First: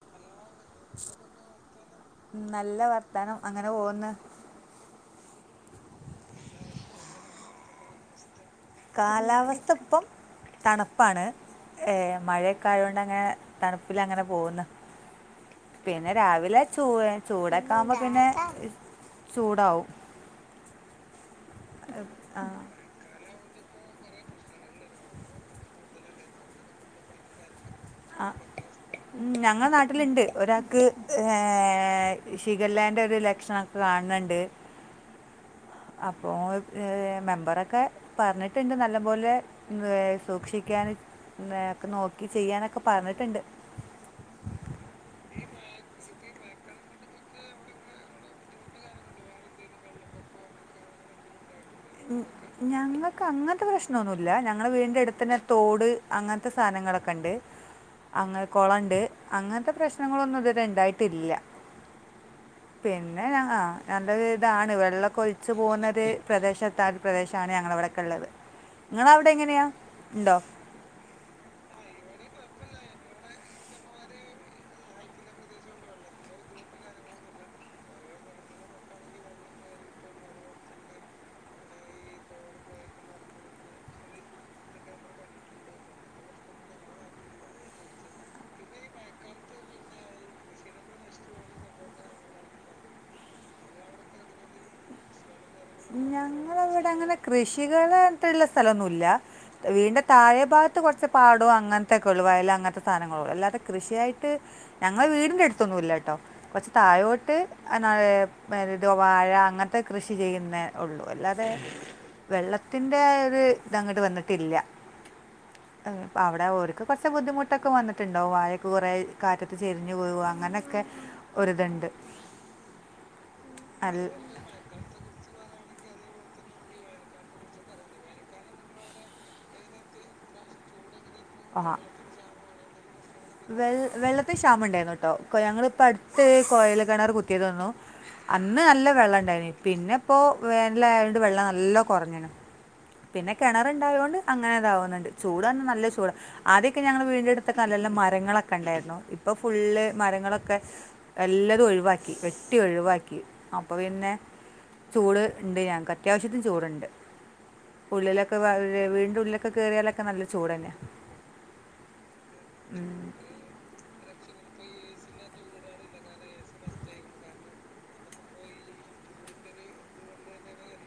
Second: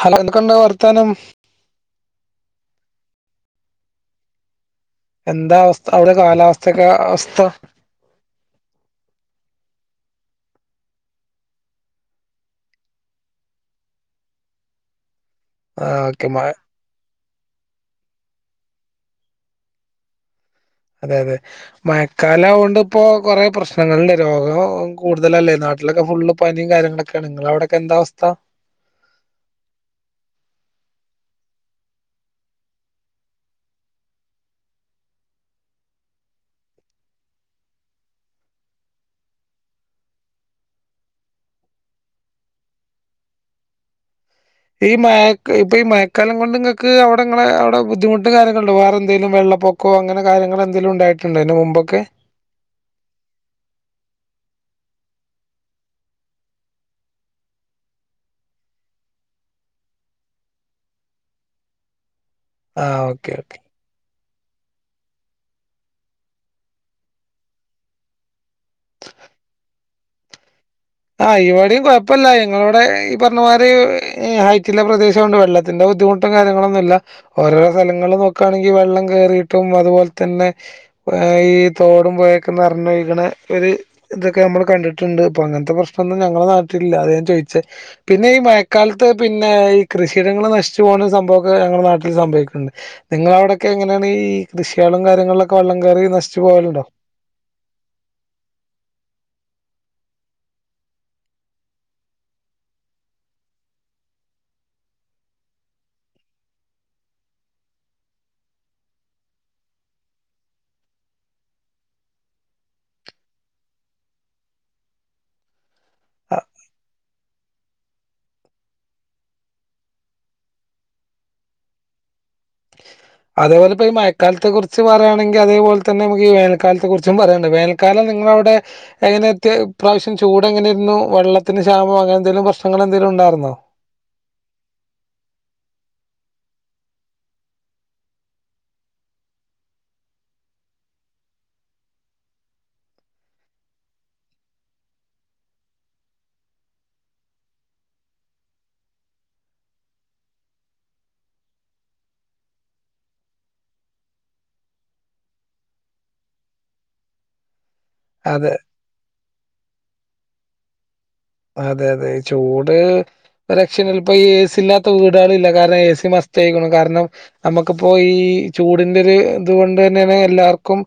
Hello എന്തോക്കണ്ട് വർത്താനം നല്ല വർത്താനം അങ്ങനെ പോവന്ന് എന്താ അവസ്ഥ അവിടെ കാലാവസ്ഥക്കെ അവസ്ഥ കാലാവസ്ഥ ഇപ്പം തണുപ്പാണ് ഏ മഴയൊക്കെ ആയൊണ്ട് അങ്ങെ തണുപ്പില അങ്ങനെ പോകുന്നു ആ പിന്നെ ഓക്കെ മഴ രാവിലെ ചു [unintelligible] ചൂടക്കാവ്മ്പ പ്പിന്നെ ചൂടാവും അതെതെ. ആ, മയക്കാലാവാണ്ട്പ്പൊ പ്രശ്നങ്ങളന്നെ രോഗോം കൂടുതലല്ലേ. നാട്ടിലൊക്കെ ഫുള്ള് പനീം കാര്യങ്ങളെക്കെയാണ്. അവിടൊ അ ഞങ്ങ നാട്ടില്ണ്ട്. ഒരാക്ക് ഏഏ ഷിഗല്ലാന്റ ഒര് ലക്ഷണങ്ങള് കാണണൊണ്ട് അപ്പോ മെമ്പറൊക്കപറഞ്ട്ട്ണ്ട് നല്ലപോല സൂക്ഷിക്കാനും ക്കെ നോക്കി ചെയ്യാനൊക്ക പറഞ്ഞിട്ടുണ്ട് ഈ മയക്ക മയക്കാലംകൊണ്ടിങ്ങക്ക് അവിടങ്ങളെ അവിടെ ബുദ്ധിമുട്ട് കാര്യങ്ങള്ടൊ വേറെന്തേലും വെള്ള പ്പൊക്കോ അങ്ങനെ കാര്യങ്ങളെന്തേലുണ്ടായിട്ടൊണ്ടോ ഇന് മുമ്പ ഞങ്ങക്കങ്ങത്തെ പ്രശ്നൊന്നുല്ല ടുത്തിന തോട് അങ്ങനത്ത സാനങ്ങളക്ക്ണ്ട് അങ കൊളണ്ട്. അങ്ങത്ത പ്രശ്നങ്ങളൊന്നുത് വരെണ്ടായിട്ടില്ല ആ പിന്നെ ഓക്കെ ഓക്കെ അ [unintelligible] താണ്. വെള്ളൊക്കൊയിച്ച് പോന്നത് [inaudible] [unintelligible] പ്രദേശാണ് ഞങ്ങളവിടെക്കുള്ളത്. ങ്ങളവിടെയെങ്ങനെയാ ഇണ്ടോ ഇവിടെം കൊയപ്പില്ല. ഞങ്ങടവിടെ ഈ പറഞ്ഞാതിരി ഹൈറ്റ്ള്ള പ്രദേശാണ്ട് വെള്ളത്തിന്റെ ബുദ്ധിമുട്ട് കാര്യങ്ങളൊന്നുല്ല. ഓരോരോ സലങ്ങള് നോക്ക്ആണെങ്കി വെള്ളം കേറീട്ടും അതുപോലതന്നെഅ ഈ തോടും പുയേക്ക നെറഞ്ഞൊയ്കണ ഇത് എന്തൊക്ക നമ്മള് കണ്ടിട്ടൊണ്ട്. അപ്പ അങ്ങന പ്രശ്നങ്ങ ളൊന്നും ഞങ്ങള നാട്ടില്ല. അത ഞാൻ ചോയ്ച്ചെ. പിന്നെ ഈ മയക്കാലത്ത് പിന്നെ കൃഷിയിടങ്ങള് നശിച്ച് പോന്ന സംഭവക്ക ഞങ്ങളെ നാട്ടിൽ സംഭവിക്ക്ന്ന്ണ്ട്. നിങ്ങള അവിടക്കെങ്ങനെയാണ് ഈ കൃഷികളും കാര്യങ്ങളു ഞങ്ങളവ്ടങ്ങനെ കൃഷികള് ത്രെള്ള സ്ഥലൊന്നുല്ല വീടിന്റെ തായേ ഭാഗത്ത്‌ കൊർച്ച് പാടും അങ്ങൻത്തെക്കൊള്ളു വയല് അങ്ങൻത്തെ സാനങ്ങളൊള്ളു അല്ലാതെ കൃഷിയായിട്ട് ഞങ്ങളെ വീടിന്റെട്ത്തൊന്നുല്ലട്ടോ കൊച്ച് തായോട്ട് [unintelligible] വാഴ അങ്ങൻത്തെ കൃഷി ചെയ്യ്ന് ഒള്ളു അല്ലാതെ വെള്ളത്തിന്റെ ര് തങ്ങട്ട് വന്നിട്ടില്ല ഉം അവടെ ഓര്ക്ക് കൊച് ബുദ്ധിമുട്ടൊക്കെ വന്നിട്ടുണ്ടാകും വാഴക്കെ കൊറേ കാറ്റത് ചെരിഞ്ഞു വികും അങ്ങനെക്കെ ഒര്ത്ണ്ട് അതെ പൊലെ പ്പ മഴക്കാലത്തെ കുർച്ച് പറയാണെങ്കിൽ അതെ പോൽ നിങ്ങളവിടെ എങ്ങനെ ഇപ്രാവശ്യം ചൂട് ആ ങ്ങള് വെൾ വെള്ളത്തി ക്ഷാമണ്ടായ്രുന്ന് ട്ടൊ ഞങ്ങളിപ്പട് ക് കൊയൽ ക്കിണറ് കുത്തി തന്നു അന്ന് നല്ല വെള്ളെണ്ടേനി പിന്നെപ്പോ വേനലായോണ്ട് വെള്ള നല്ല കൊർഞ്ണ് ഇതാവുന്നുണ്ട് ചൂട് പറഞ്ഞാൽ നല്ല ചൂട് ആദ്യമൊക്കെ ഞങ്ങൾ വീടിൻ്റെ അടുത്തൊക്കെ നല്ല നല്ല മരങ്ങളൊക്കെ ഉണ്ടായിരുന്നു ഇപ്പൊ ഫുള്ള് മരങ്ങളൊക്കെ എല്ലാതും ഒഴിവാക്കി വെട്ടി ഒഴിവാക്കി അപ്പോൾ പിന്നെ ചൂട് ഉണ്ട് ഞങ്ങൾക്ക് അത്യാവശ്യത്തിന് ചൂടുണ്ട് അതെ ത്ക്ക് കെർയാലൊക്കെ നല്ല ചൂടന്ന അതെ തെ ചൂട് ഒരക്ഷില്ലല്ലോ പ്പ എ ഇല്ലാത്ത വീടുകള ഇില്ല കാരണം എ സി മസ്യായിക്കണം കാരണം നമുക്കിപ്പോ ഈ ചൂടിന്റെ ഒരു ഇതുകൊണ്ട് തന്നേണ് എല്ലാർക്കും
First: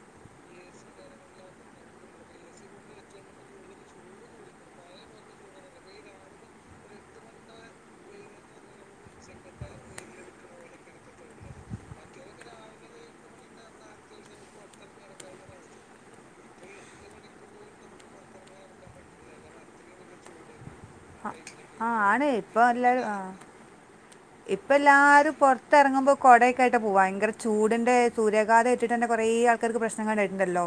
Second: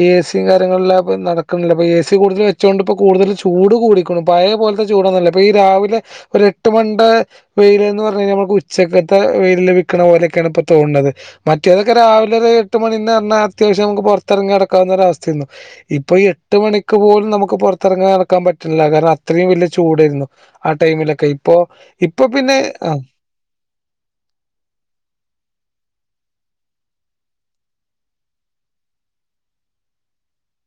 ഈ എ സിയും കാര്യങ്ങളെല്ലാം നടക്കണില്ല എ സി കൂടുതൽ വെച്ചൊണ്ടിപ്പോ കൂടുതൽ ചൂട് കൂടിക്കണ പയേ പോലെ ചൂടന്ന ഈ രാവിലെ ഒരു എട്ട് മണീടെ വെയിലന്ന് പറഞ്ഞ് കഴിഞ്ഞാൽ നമുക്ക് ഉച്ചക്കത്തെ വെയില് നിക്കണ പോലെയൊക്കെയാണ് ഇപ്പോ തോന്നണത് മറ്റേതൊക്കെ രാവിലെ ഒരു എട്ട് മണീന്ന് പറഞ്ഞാൽ അത്യാവശ്യം നമുക്ക് പുറത്തിറങ്ങി നടക്കാവുന്ന ഒരു അവസ്ഥയാന്നു ഇപ്പൊ ഈ എട്ട് മണിക്ക് പോലും നമുക്ക് പുറത്തിറങ്ങി നടക്കാൻ പറ്റില്ല കാരണം അത്രയും വലിയ ചൂടാരുന്നു ആ ടൈമിലൊക്കെ ഇപ്പൊ ആ ഇപ്പൊ പിന്നെ ആ ഇപ്പ എല്ലാരും പൊറത്തിറങ്ങുമ്പോ കൊടൊക്കായിട്ട് പൂവാ ഭയങ്കര ചൂടിന്റെ സൂര്യാഘാതം ഏറ്റിട്ടന്നെ കൊറേ ആൾക്കാർക്ക് പ്രശ്നങ്ങളി ണ്ടായിട്ടുണ്ടല്ലോ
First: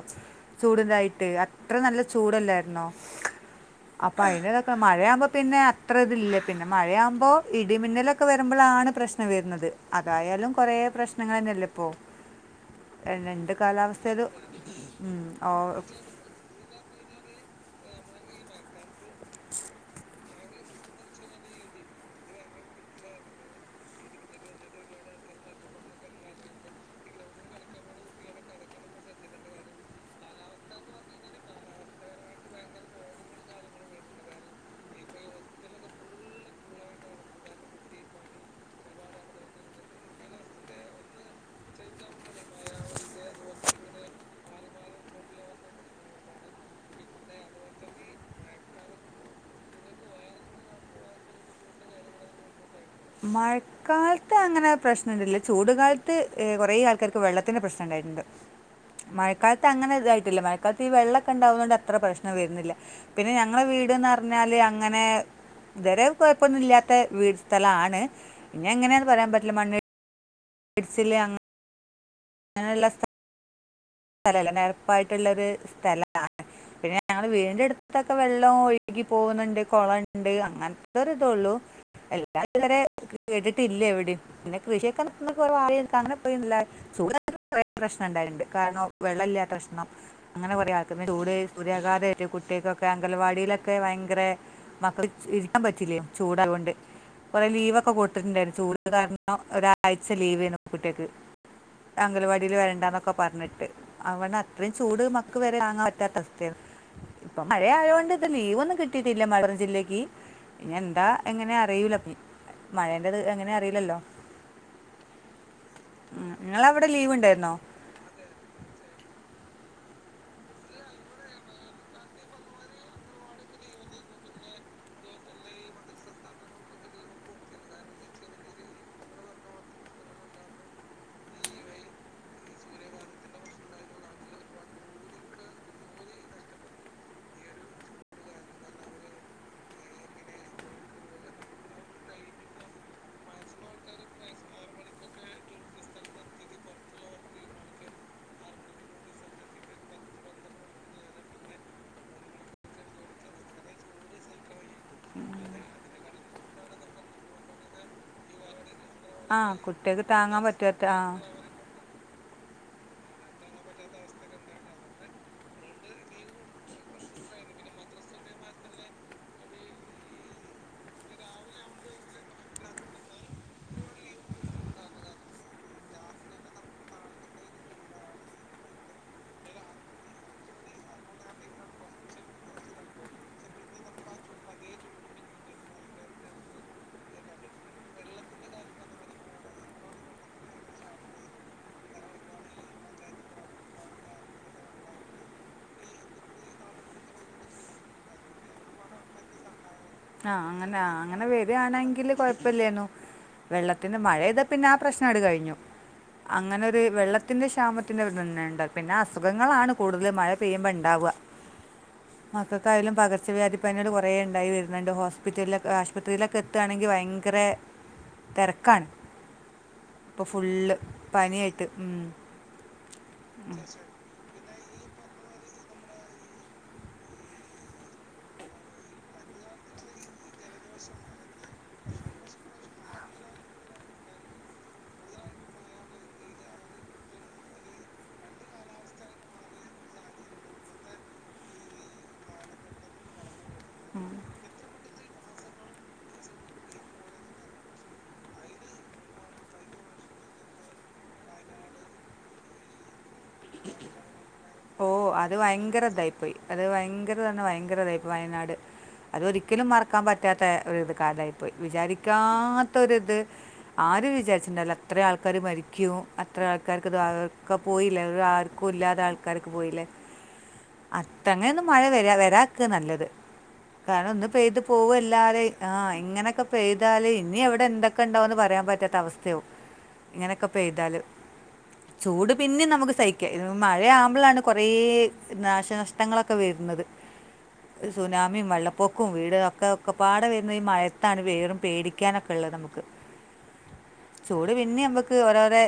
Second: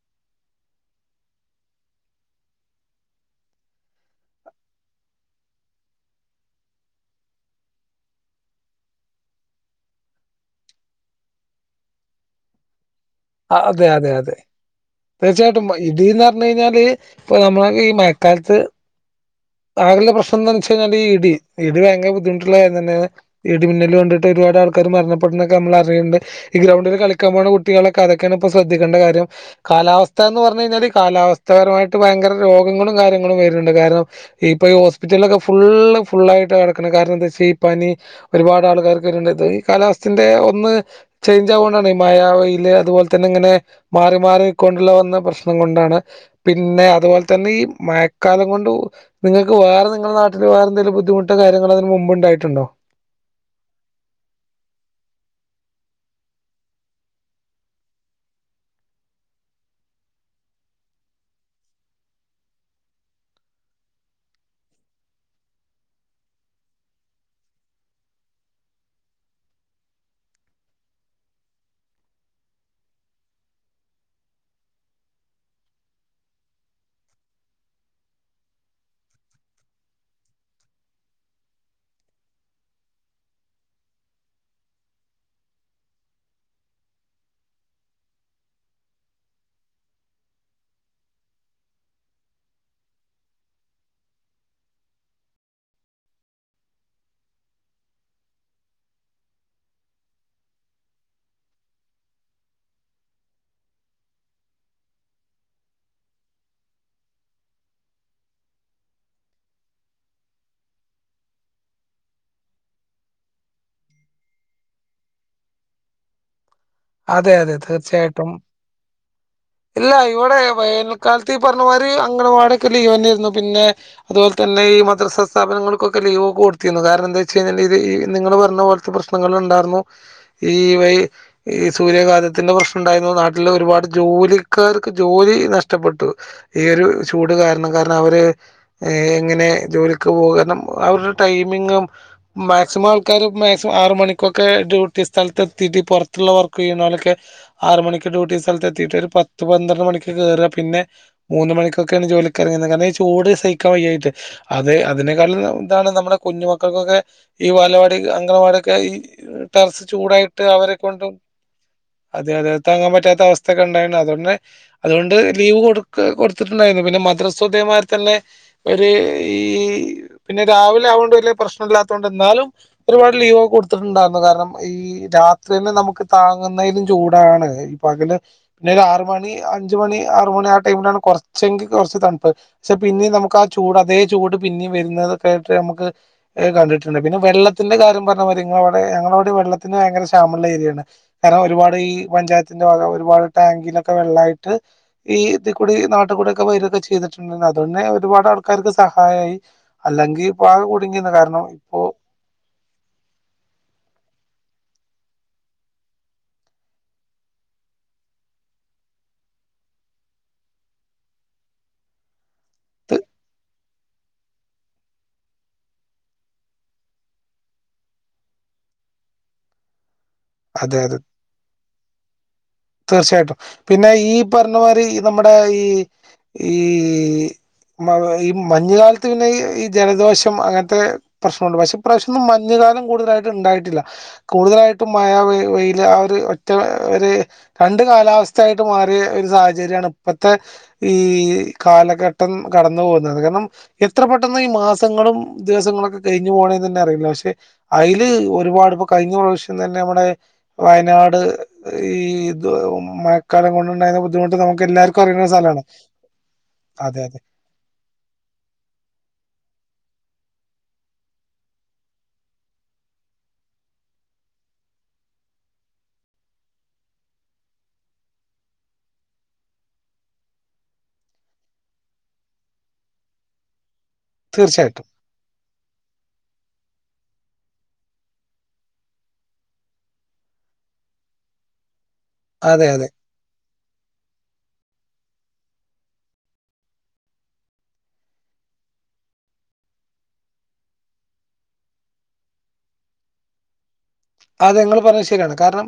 ചൂടിന്റായിട്ട് അത്ര നല്ല ചൂടല്ലായിരുന്നോ അപ്പൊ അതിതൊക്കെ മഴയാകുമ്പോ പിന്നെ അത്ര ഇതില്ല പിന്നെ മഴയാകുമ്പോ ഇടിമിന്നലൊ ഒക്കെ വരുമ്പോളാണ് പ്രശ്നം വരുന്നത് അതായാലും കൊറെ പ്രശ്നങ്ങളന്നെയല്ലേ ഇപ്പൊ എങ്ങനെണ്ട് അ- അതെ അതെ കാലാവസ്ഥത് അതെ തീർച്ചയായിട്ടും ഇടിന്ന് പറഞ്ഞു കഴിഞ്ഞാല് ഇപ്പ നമ്മള ങ്ങക്ക് ഈ മഴക്കാലത്ത് [unintelligible] ഇടി ഇടി ഭയങ്കര ബുദ്ധിമുട്ടുള്ള കാര്യം തന്നെ ആണ് ഇടിമിന്നല് കൊണ്ടിട്ട് ഒരുപാട് ആൾക്കാര് മരണപ്പെട്ടിടുന്നു നമ്മള് അറിയുന്നുണ്ട് ഈ ഗ്രൗണ്ടിൽ കളിക്കാൻ പോകുന്ന കുട്ടികൾ ഇപ്പൊ അതൊക്കെ ആണ് ശ്രദ്ധിക്കേണ്ടത്. കാലാവസ്ഥ എന്ന് പറയുന്നത് കാലാവസ്ഥ പരമായി ഒരുപാട് രോഗങ്ങളും കാര്യങ്ങളും വരുണ്ട് ഇപ്പ ഇ ഹോസ്പിറ്റലിൽഒക്കെ ഫുള്ള് ഫുള്ളായിട്ട കടക്കിനെ കാരനെന്താച്ചാ ഈ പനി ഒരുപാട്ൾക്കാരൊക്കെലതത് കാലാവസ്ഥന്റെ ഒന്ന് ചെങ്ങാവനെയാണ് മയ വെയില് അതുപോൽത്തന്നെങ്ങനെ മാറിമാറികൊണ്ടല്ല വെന്നില്ല പ്രശ്നം കൊണ്ടാണ്പിന്നെ അതുപോലെതന്നെ ഈ മഴക്കാലാംകൊണ്ടും നിങ്ങൾക്ക് വേറെ നിങ്ങളെ നാട്ടില് വേറെന്തെങ്കിലും ബുദ്ധിമുട്ടോ കാര്യങ്ങളോ ഇതിന് മുമ്പ് ണ്ടായിട്ടുണ്ടോ മഴക്കാലത്ത് അങ്ങനെ പ്രശ്നയൊന്നുമില്ല ചൂട കാലത്ത് കുറെേ ആൾക്കാർക്ക് വെള്ളത്തിന്റെ പ്രശ്നയുണ്ടായിട്ടുണ്ട് മഴക്കാലത്ത് അങ്ങനെ ഇതായിട്ടില്ല മഴക്കാലത്ത് ഈ വെള്ളമൊക്കെ ഉണ്ടാവുന്ന കൊണ്ട് അത്ര പ്രശ്നം വരുന്നില്ല പിന്നെ ഞങ്ങളുടെ വീട്ന്ന് പറഞ്ഞാല് അങ്ങനെ തീരെ കുഴപ്പൊന്നും ഇല്ലാത്ത വീട് സ്ഥലണ് പിന്നെ എങ്ങനെയാണ് പറയാൻ പറ്റില്ല മണ്ണ് ബസിൽ അങ്ങനെ ഞാൻ എല്ലാ സ്ഥലല്ല നിരപ്പായിട്ടുള്ള ഒരു സ്ഥലയാണ് പിന്നെ ഞങ്ങൾ വീടിന്റെ അടുത്തത്തൊക്കെ വെള്ളം ഒഴുകി പോകുന്നുണ്ട് കുളയുണ്ട് അങ്ങനത്തെ ഒരു ഇതള്ളു എല്ലാം ഇവരെ കേട്ടിട്ടില്ല എവിടെ പിന്നെ കൃഷിയൊക്കെ നിക്ക അങ്ങനെ പോയില്ല സുഖ കുറെേ പ്രശ്നം ഉണ്ടായിട്ടുണ്ട് കാരണം വെള്ളമല്ലാത്ത ഉഷ്ണം അങ്ങനെ കൊറെ ആൾക്ക ചൂട് സൂര്യാഘാതമായിട്ട് കുട്ടികക്കൊക്കെ അങ്കലാവാടിയിലൊക്കെ ഭയങ്കര മക്കൾ ഇരിക്കാൻ പറ്റില്ലേ ചൂടയായൊണ്ട് കുറെലീവൊക്കെ കൊടുത്തിട്ടുണ്ടായിരുന്നു ചൂട് കാരണം ഒരാഴ്ച ലീവെന്ന് കുട്ടിആൾക്ക് അങ്കലാവാടിൽ വരണ്ടന്നൊക്കെ പറഞ്ഞിട്ട് അവടെ അത്രയും ചൂട് മക്ക വരെ വാങ്ങാൻ പറ്റാത്ത അവസ്ഥ ആണ്. ഇപ്പൊ മഴയയോണ്ട് ഇത് ലീവ് ഒന്നും കിട്ടിട്ടില്ല മലപ്പുറം ജില്ലേക്ക് ഇനി എന്താ എങ്ങനെ അറിയൂല [unintelligible] മഴെന്റത് എങ്ങനെ അറിയിലല്ലോ അതെ അതെ തീർച്ചയായിട്ടും ഇല്ല ഇവിടെ വേനൽക്കാൽത്ത് ഈ പറഞ്ഞമരി അംഗനവാടിയൊക്കെ ലീവന്നാര്ന്നു. പിന്നെ അതുപോലെ തന്നെ ഈമ ഈ സൂര്യാഘാതത്തിന്റെ പ്രശ്നം ഉണ്ടായിരുന്നു നാട്ടില് ഒരുപാട് ജോലിക്കാർക്ക് ജോലി നഷ്ടപ്പെട്ടു. ഈ ഒരു ചൂട് കാരണം കാരണം അവര് എങ്ങനെ ജോലിക്ക് പോക കാരണം അവരുടെ ടൈമിങ്ങും മാക്സിമം ആൾക്കാര് മാക്സിമം ആറ് മണിക്കൊക്കെ ഡ്യൂട്ടി സ്ഥലത്ത് എത്തീട്ട് പൊറത്ത് ത്തുള്ള വർക്ക് ചെയ്യുന്നോലൊക്കെ ആറ് മണിക്ക് ഡ്യൂട്ടി സ്ഥലത്ത് എത്തിയിട്ട് ഒരു പത്ത് പന്ത്രണ്ട് മണിക്ക് കേറ്അ പിന്നെ മൂന്ന് മണിക്കൊക്കേണ് ജോലിക്ക് ഇറങ്ങി കാരണം അങ്ങനെ ഈ ചൂട് സഹിക്കാൻ വയ്യായിട്ട് അതേ അതിനേക്കാളും താണ് നമ്മളെ നമ്മുടെ കുഞ്ഞു മക്കൾക്കൊക്കെ ഈ ബാലവാടി അംഗണവാടിയൊക്കെ ഒക്കെ ഈ ആ ടെറസ് കുട്ടികൾക്ക് താങ്ങാൻ ചൂടായിട്ട് അവരെ പറ്റാത്ത ആ കൊണ്ട് അതെ, അതെ, താങ്ങാൻ പറ്റാത്ത അവസ്ഥക്കെ ഉണ്ടായിണ്ട്. അതോണ്ടെന്നെ, അതുകൊണ്ട് ലീവ് കൊടുക്ക് കൊടുത്തിട്ടുണ്ടായിരുന്നു. പിന്നെ മദ്രസും ഇതേമായ്ര് തന്നെ ഒരു ഈ പിന്നെ രാവിലെ ആവോണ്ട് വലിയ പ്രശ്നം ഇല്ലാത്തോണ്ട് ന്നാലും ഒരുപാട് ലീവൊക്കെ കൊടുത്തിട്ടുണ്ടാർന്ന് കാരണം ഈ രാ പിന്നെ നമുക്ക് താങ്ങുന്നയിലും ചൂടാണ്. പകല് പിന്നെ ഒരു ആറ് മണി, അഞ്ച് മണി, ആറ് മണി, ആ ടൈമിലാണ് കെറച്ചെങ്കി കൊറച്ച് തണുപ്പ്. പക്ഷെ പിന്നിം നമുക്ക് ആ ചൂട് അതേ ചൂട് പിന്നിം വരുന്നതൊക്കായിട്ട് നമുക്ക് [unintelligible] കണ്ടിട്ടുണ്ട്. പിന്നെ വെള്ളത്തിന്റെ കാര്യം പറഞ്ഞ മായിരി ഇങ്ങളവിടെ ഞങ്ങളോടിം വെള്ളത്തിന് ഭയങ്കര [unintelligible] ഏരിയാണ്. കാരണം ഒരുപാട് ഈ പഞ്ചായത്തിന്റെ ഭാഗ ഒരുപാട് ടാങ്കിലൊക്കെ വെള്ളായിട്ട് ഈ ഇതിക്കൂടി നാട്ട്കൂടി ഒക്കെ വരുക്കെ ചെയ്തിട്ടുണ്ട് അതോട്ടന്നെ ഒരുപാട് ആൾക്കാർക്ക് സഹായി ആ അങ്ങനെ അങ്ങനെ വെര്യാണെങ്കില് കൊഴപ്പില്ലേന്നു വെള്ളത്തിന് മഴ ത പിന്നെ ആ പ്രശ്നാട് കഴിഞ്ഞു അങ്ങനെ ഒര് വെള്ളത്തിന്റെ ക്ഷാമത്തിന്റെ ഒരിതന്നെണ്ട് പിന്നെ അസുഖങ്ങളാണ് കൂടുതൽ മഴ പെയ്യുമ്പോ ഇണ്ടാവ. മക്കക്കായാലും ത് പകർച്ചവ്യാധിപ്പനിയാള് കൊറേണ്ടായി വര് ന്നണ്ട് ഹോസ്പിറ്റലിലെ ആശുപത്രിയിലൊക്കെ എത്താണെങ്കി വയങ്കര തെരക്കാണ് ഇപ്പം ഫുള്ള് അതെ അതെ പനിയായിട്ട് ഉം പർഞ്ഞമാരി നമ്മുടെ ഈ ഈ മഴ ഈ മഞ്ഞ്കാലത്ത് പിന്നെ ഈ ജലദോഷം അങ്ങൻത്തെ പ്രശ്നൊള്ളൂ പഷേ ഇപ്രാശ്യം മഞ്ഞ്കാലം കൂടുതലായിട്ട് ണ്ടായിട്ടില്ല കൂടുതലായിട്ടും മഴ വെയ് വെയില് ആ ഒര് ഒറ്റ ഒര് രണ്ട് കാലാവസ്ഥയായിട്ട് മാറിയ ഒരു സാഹചര്യാണ് ഇപ്പത്തെ ഈ കാലഘട്ടം കടന്നു പോകുന്നത്. കാരണം എത്ര പെട്ടെന്ന് ഈ മാസങ്ങളും ദിവസങ്ങളൊക്കെ കഴിഞ്ഞു പോണേന്ന ന്നെ അറിയ്ണില്ല പക്ഷെ അയില് ഒരുപാട് ഇപ്പോ കഴിഞ്ഞ പ്രാവശ്യം ഇന്നെന്നെ നമ്മുടെ വയനാട് ഈ ഇത് മഴക്കാലം കൊണ്ടുണ്ടായിന്ന ബുദ്ധിമുട്ട് നമുക്ക് ഓ എല്ലാവർക്കും അറിയുന്ന ഒരു അത് സ്ഥലമാണ് വയങ്കര ഇതായി പോയി അത് അതെ ഭയങ്കര അതെ തന്നെ ഭയങ്കര ഇതായിയി വയനാട് അത് ഒരിക്കലും മറക്കാ പ കാത്തേ ഒര് ഇത് കാലായിപ്പോയി വിചാരിക്കാത്ത ഒരിത് ആരും വിചാരിച്ചിണ്ടാവില്ല അത്ര ആൾക്കര് മരിക്കും അത്ര ആൾക്കാർക്ക് ഇത് അവർക്കെ പോയില്ലേ അവർ ആർക്കും ഇല്ലാതെ ആൾക്കാരൊക്കെ പോയില്ലേ അത്ത അങ്ങനെന്നും മഴ വരാ വരാക്കാ നല്ലത് കാരണം ഇന്ന് പെയ്ത് തീർച്ചയായിട്ടും പോവല്ലാതെ ആ ഇങ്ങനെയൊക്കെ പെയ്താല് ഇനി അവിടെ എന്തൊക്കെ ണ്ടാവുന്ന് പറയാൻ പറ്റാത്ത അവസ്ഥയാവും ഇങ്ങനെയൊക്കെ പെയ്താല് ചൂട് പിന്നിം അതെ അതെ നമുക്ക് സഹിക്കാ ഇത് മഴയാവുമ്പളാണ് കൊറേ നാശനഷ്ടങ്ങളൊക്കെ വരുന്നത് ഒര് സുനാമിയും വെള്ളപ്പൊക്കും വീട് ഒക്കെ ഒക്കെ പാടെ വരുന്നത് ഈ മഴയത്താണ് വേറും പേടിക്കാനൊക്കെള്ളത് നമ്മക്ക് അതെ ഇങ്ങൾ പറഞ്ഞത് ശെരിയാണ് കാരണം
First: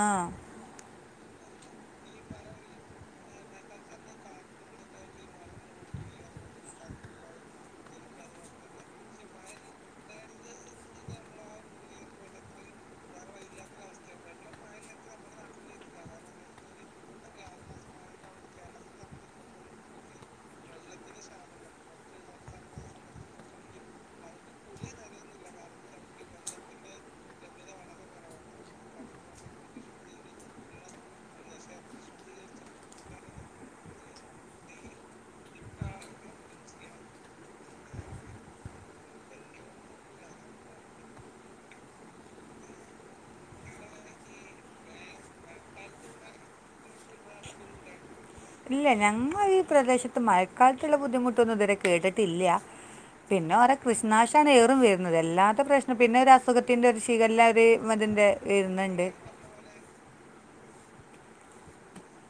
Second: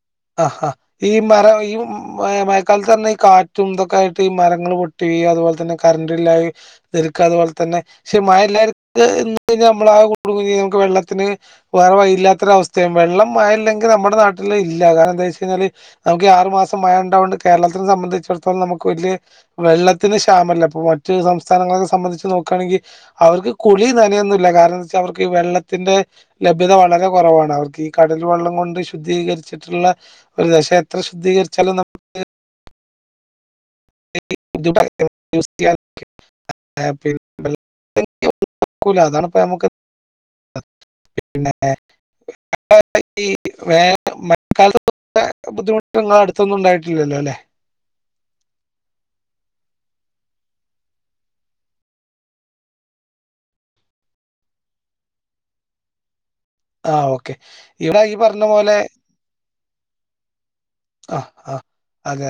ആ അ ഹാ ഈ മര ഇം മയ [unintelligible] തന്നെ ഈ കാറ്റും തൊക്കെ ആയിട്ട് ഈ മരങ്ങൾ പൊട്ടി അതുപോൽതന്നെ കറണ്ടില്ലാതെയിരിക്ക അതുപോലെ തന്നെ പക്ഷെ മഴ ഇല്ലായി [unintelligible] കഴിഞ്ഞാൽ നമ്മള ആ [unintelligible] നമക്ക് വെള്ളത്തിന് വേറെ വഴില്ലാത്ത വല്ലാത്തൊരു അവസ്ഥയും വെള്ളം മഴ ഇല്ലെങ്കിൽ നമ്മുടെ നാട്ടിൽ ഇല്ല കാരണം എന്താ വെച്ച് കഴിഞ്ഞാൽ നമുക്ക് ആറു മാസം മഴ ഉണ്ടാവോണ്ട് കേരളത്തിനെ സംബന്ധിച്ചിടത്തോളം നമുക്ക് വലിയ വെള്ളത്തിന് ക്ഷാമല്ല ഇപ്പൊ മറ്റു സംസ്ഥാനങ്ങളക്കെ സംബന്ധിച്ച് നോക്കാണെങ്കി അവർക്ക് കുളി നനയൊന്നുല്ല കാരണം എന്താ വെച്ചാ അവർക്ക് ഈ വെള്ളത്തിന്റെ ലഭ്യത വളരെ കുറവാണ് അവർക്ക് ഈ കടൽ വെള്ളം കൊണ്ട് ശുദ്ധീകരിച്ചിട്ടുള്ള ഒരു പക്ഷെ എത്ര ശുദ്ധീകരിച്ചാലും നമുക്ക് [inaudible] ഇല്ല ഞങ്ങ ഈ പ്രദേശത്ത് മഴക്കാൽത്ത്ള്ള ബുദ്ധിമുട്ടൊന്നും ഇത് വരെ കേട്ടിട്ടില്യാ പിന്നെ ഓരോ കൃഷി നശാണ് ഏറി വരുന്നത് അല്ലാതെ പ്രശ്ന പിന്നെ രാ പ്പൊതക്കോ ആ ഓക്കെ ഷിഗല്ലാത് ഇവിടെ ഈ മറ്റേൻ്റെ പറഞ്ഞ പോലെ വര്ന്ന്ണ്ട് ആഹ് ആഹ്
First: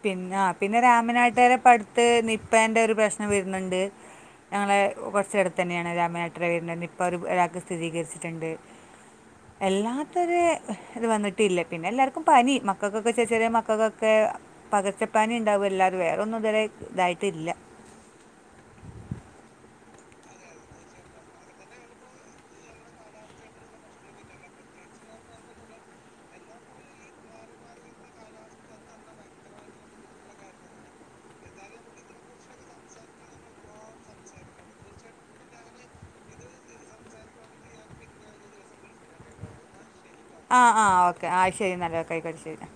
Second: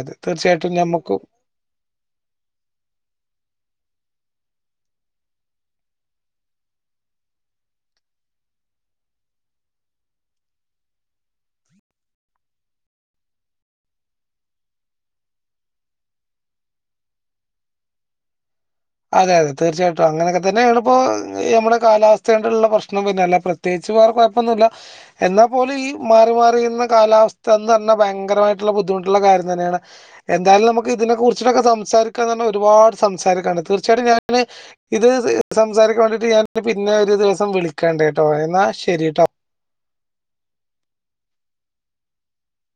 പിന്ന പിന്നെ രാമനാട്ടുകാരുടെ പ്പടുത്ത് നിപ്പെന്റെ ഒരു പ്രശ്നം വരുന്ന്ണ്ട് ഞങ്ങടെ കൊറച്ചെടുത്തന്നെയാണ് രാമനാട്ടുകരയിൽ നിപ്പ ഒര് ഒരാൾക്ക് സ്ഥിതീകരിച്ചിട്ട്ണ്ട് അല്ലാത്തൊരു ഹ് ഇത് വന്നിട്ടില്ല പിന്നെ എല്ലാർക്കും പനി മക്കൊക്കെ ചെ ചെറിയ മക്കൊക്കെ പകർച്ചപനി ഇണ്ടാവുല്ലാതെ വേറെ ഒന്നും ഇതുവരെ ഇതായിട്ടില്ല അതെ അതെ തീർച്ചിയിട്ടും അങ്ങനൊക്കെ തന്നെയാണിപ്പോ നമ്മുടെ കാലാവസ്ഥ ആയിട്ടുള്ള പ്രശ്നം പിന്ന അല്ലാതെ പ്രത്യേകിച്ച് വേറെ കൊയപ്പൊന്നുമില്ല എന്നാൽ പോലും ഈ മാറി മാറി വരുന്ന കാലാവസ്ഥ അത് തന്നെ ഭയങ്കരമായിട്ടുള്ള ബുദ്ധിമുട്ടുള്ള കാര്യം തന്നെയാണ് എന്തായാലും നമുക്ക് ഇതിനെക്കുറിച്ചിട്ടൊക്കെ സംസാരിക്കാൻ തന്നെ ഒരുപാട് സംസാരിക്കാനുണ്ട് തീർച്ച ആയിട്ടും ഞാന് ഇത് സംസാരിക്കാൻ വേണ്ടിയിട്ട് ഞാൻ പിന്നെ ഒര് ദിവസം വിളിക്കണ്ടെട്ടോ എന്നാ ശെരിട്ടോ ആഹ് ആഹ് ഒക്കെ ആഹ് ശെരിന്നാ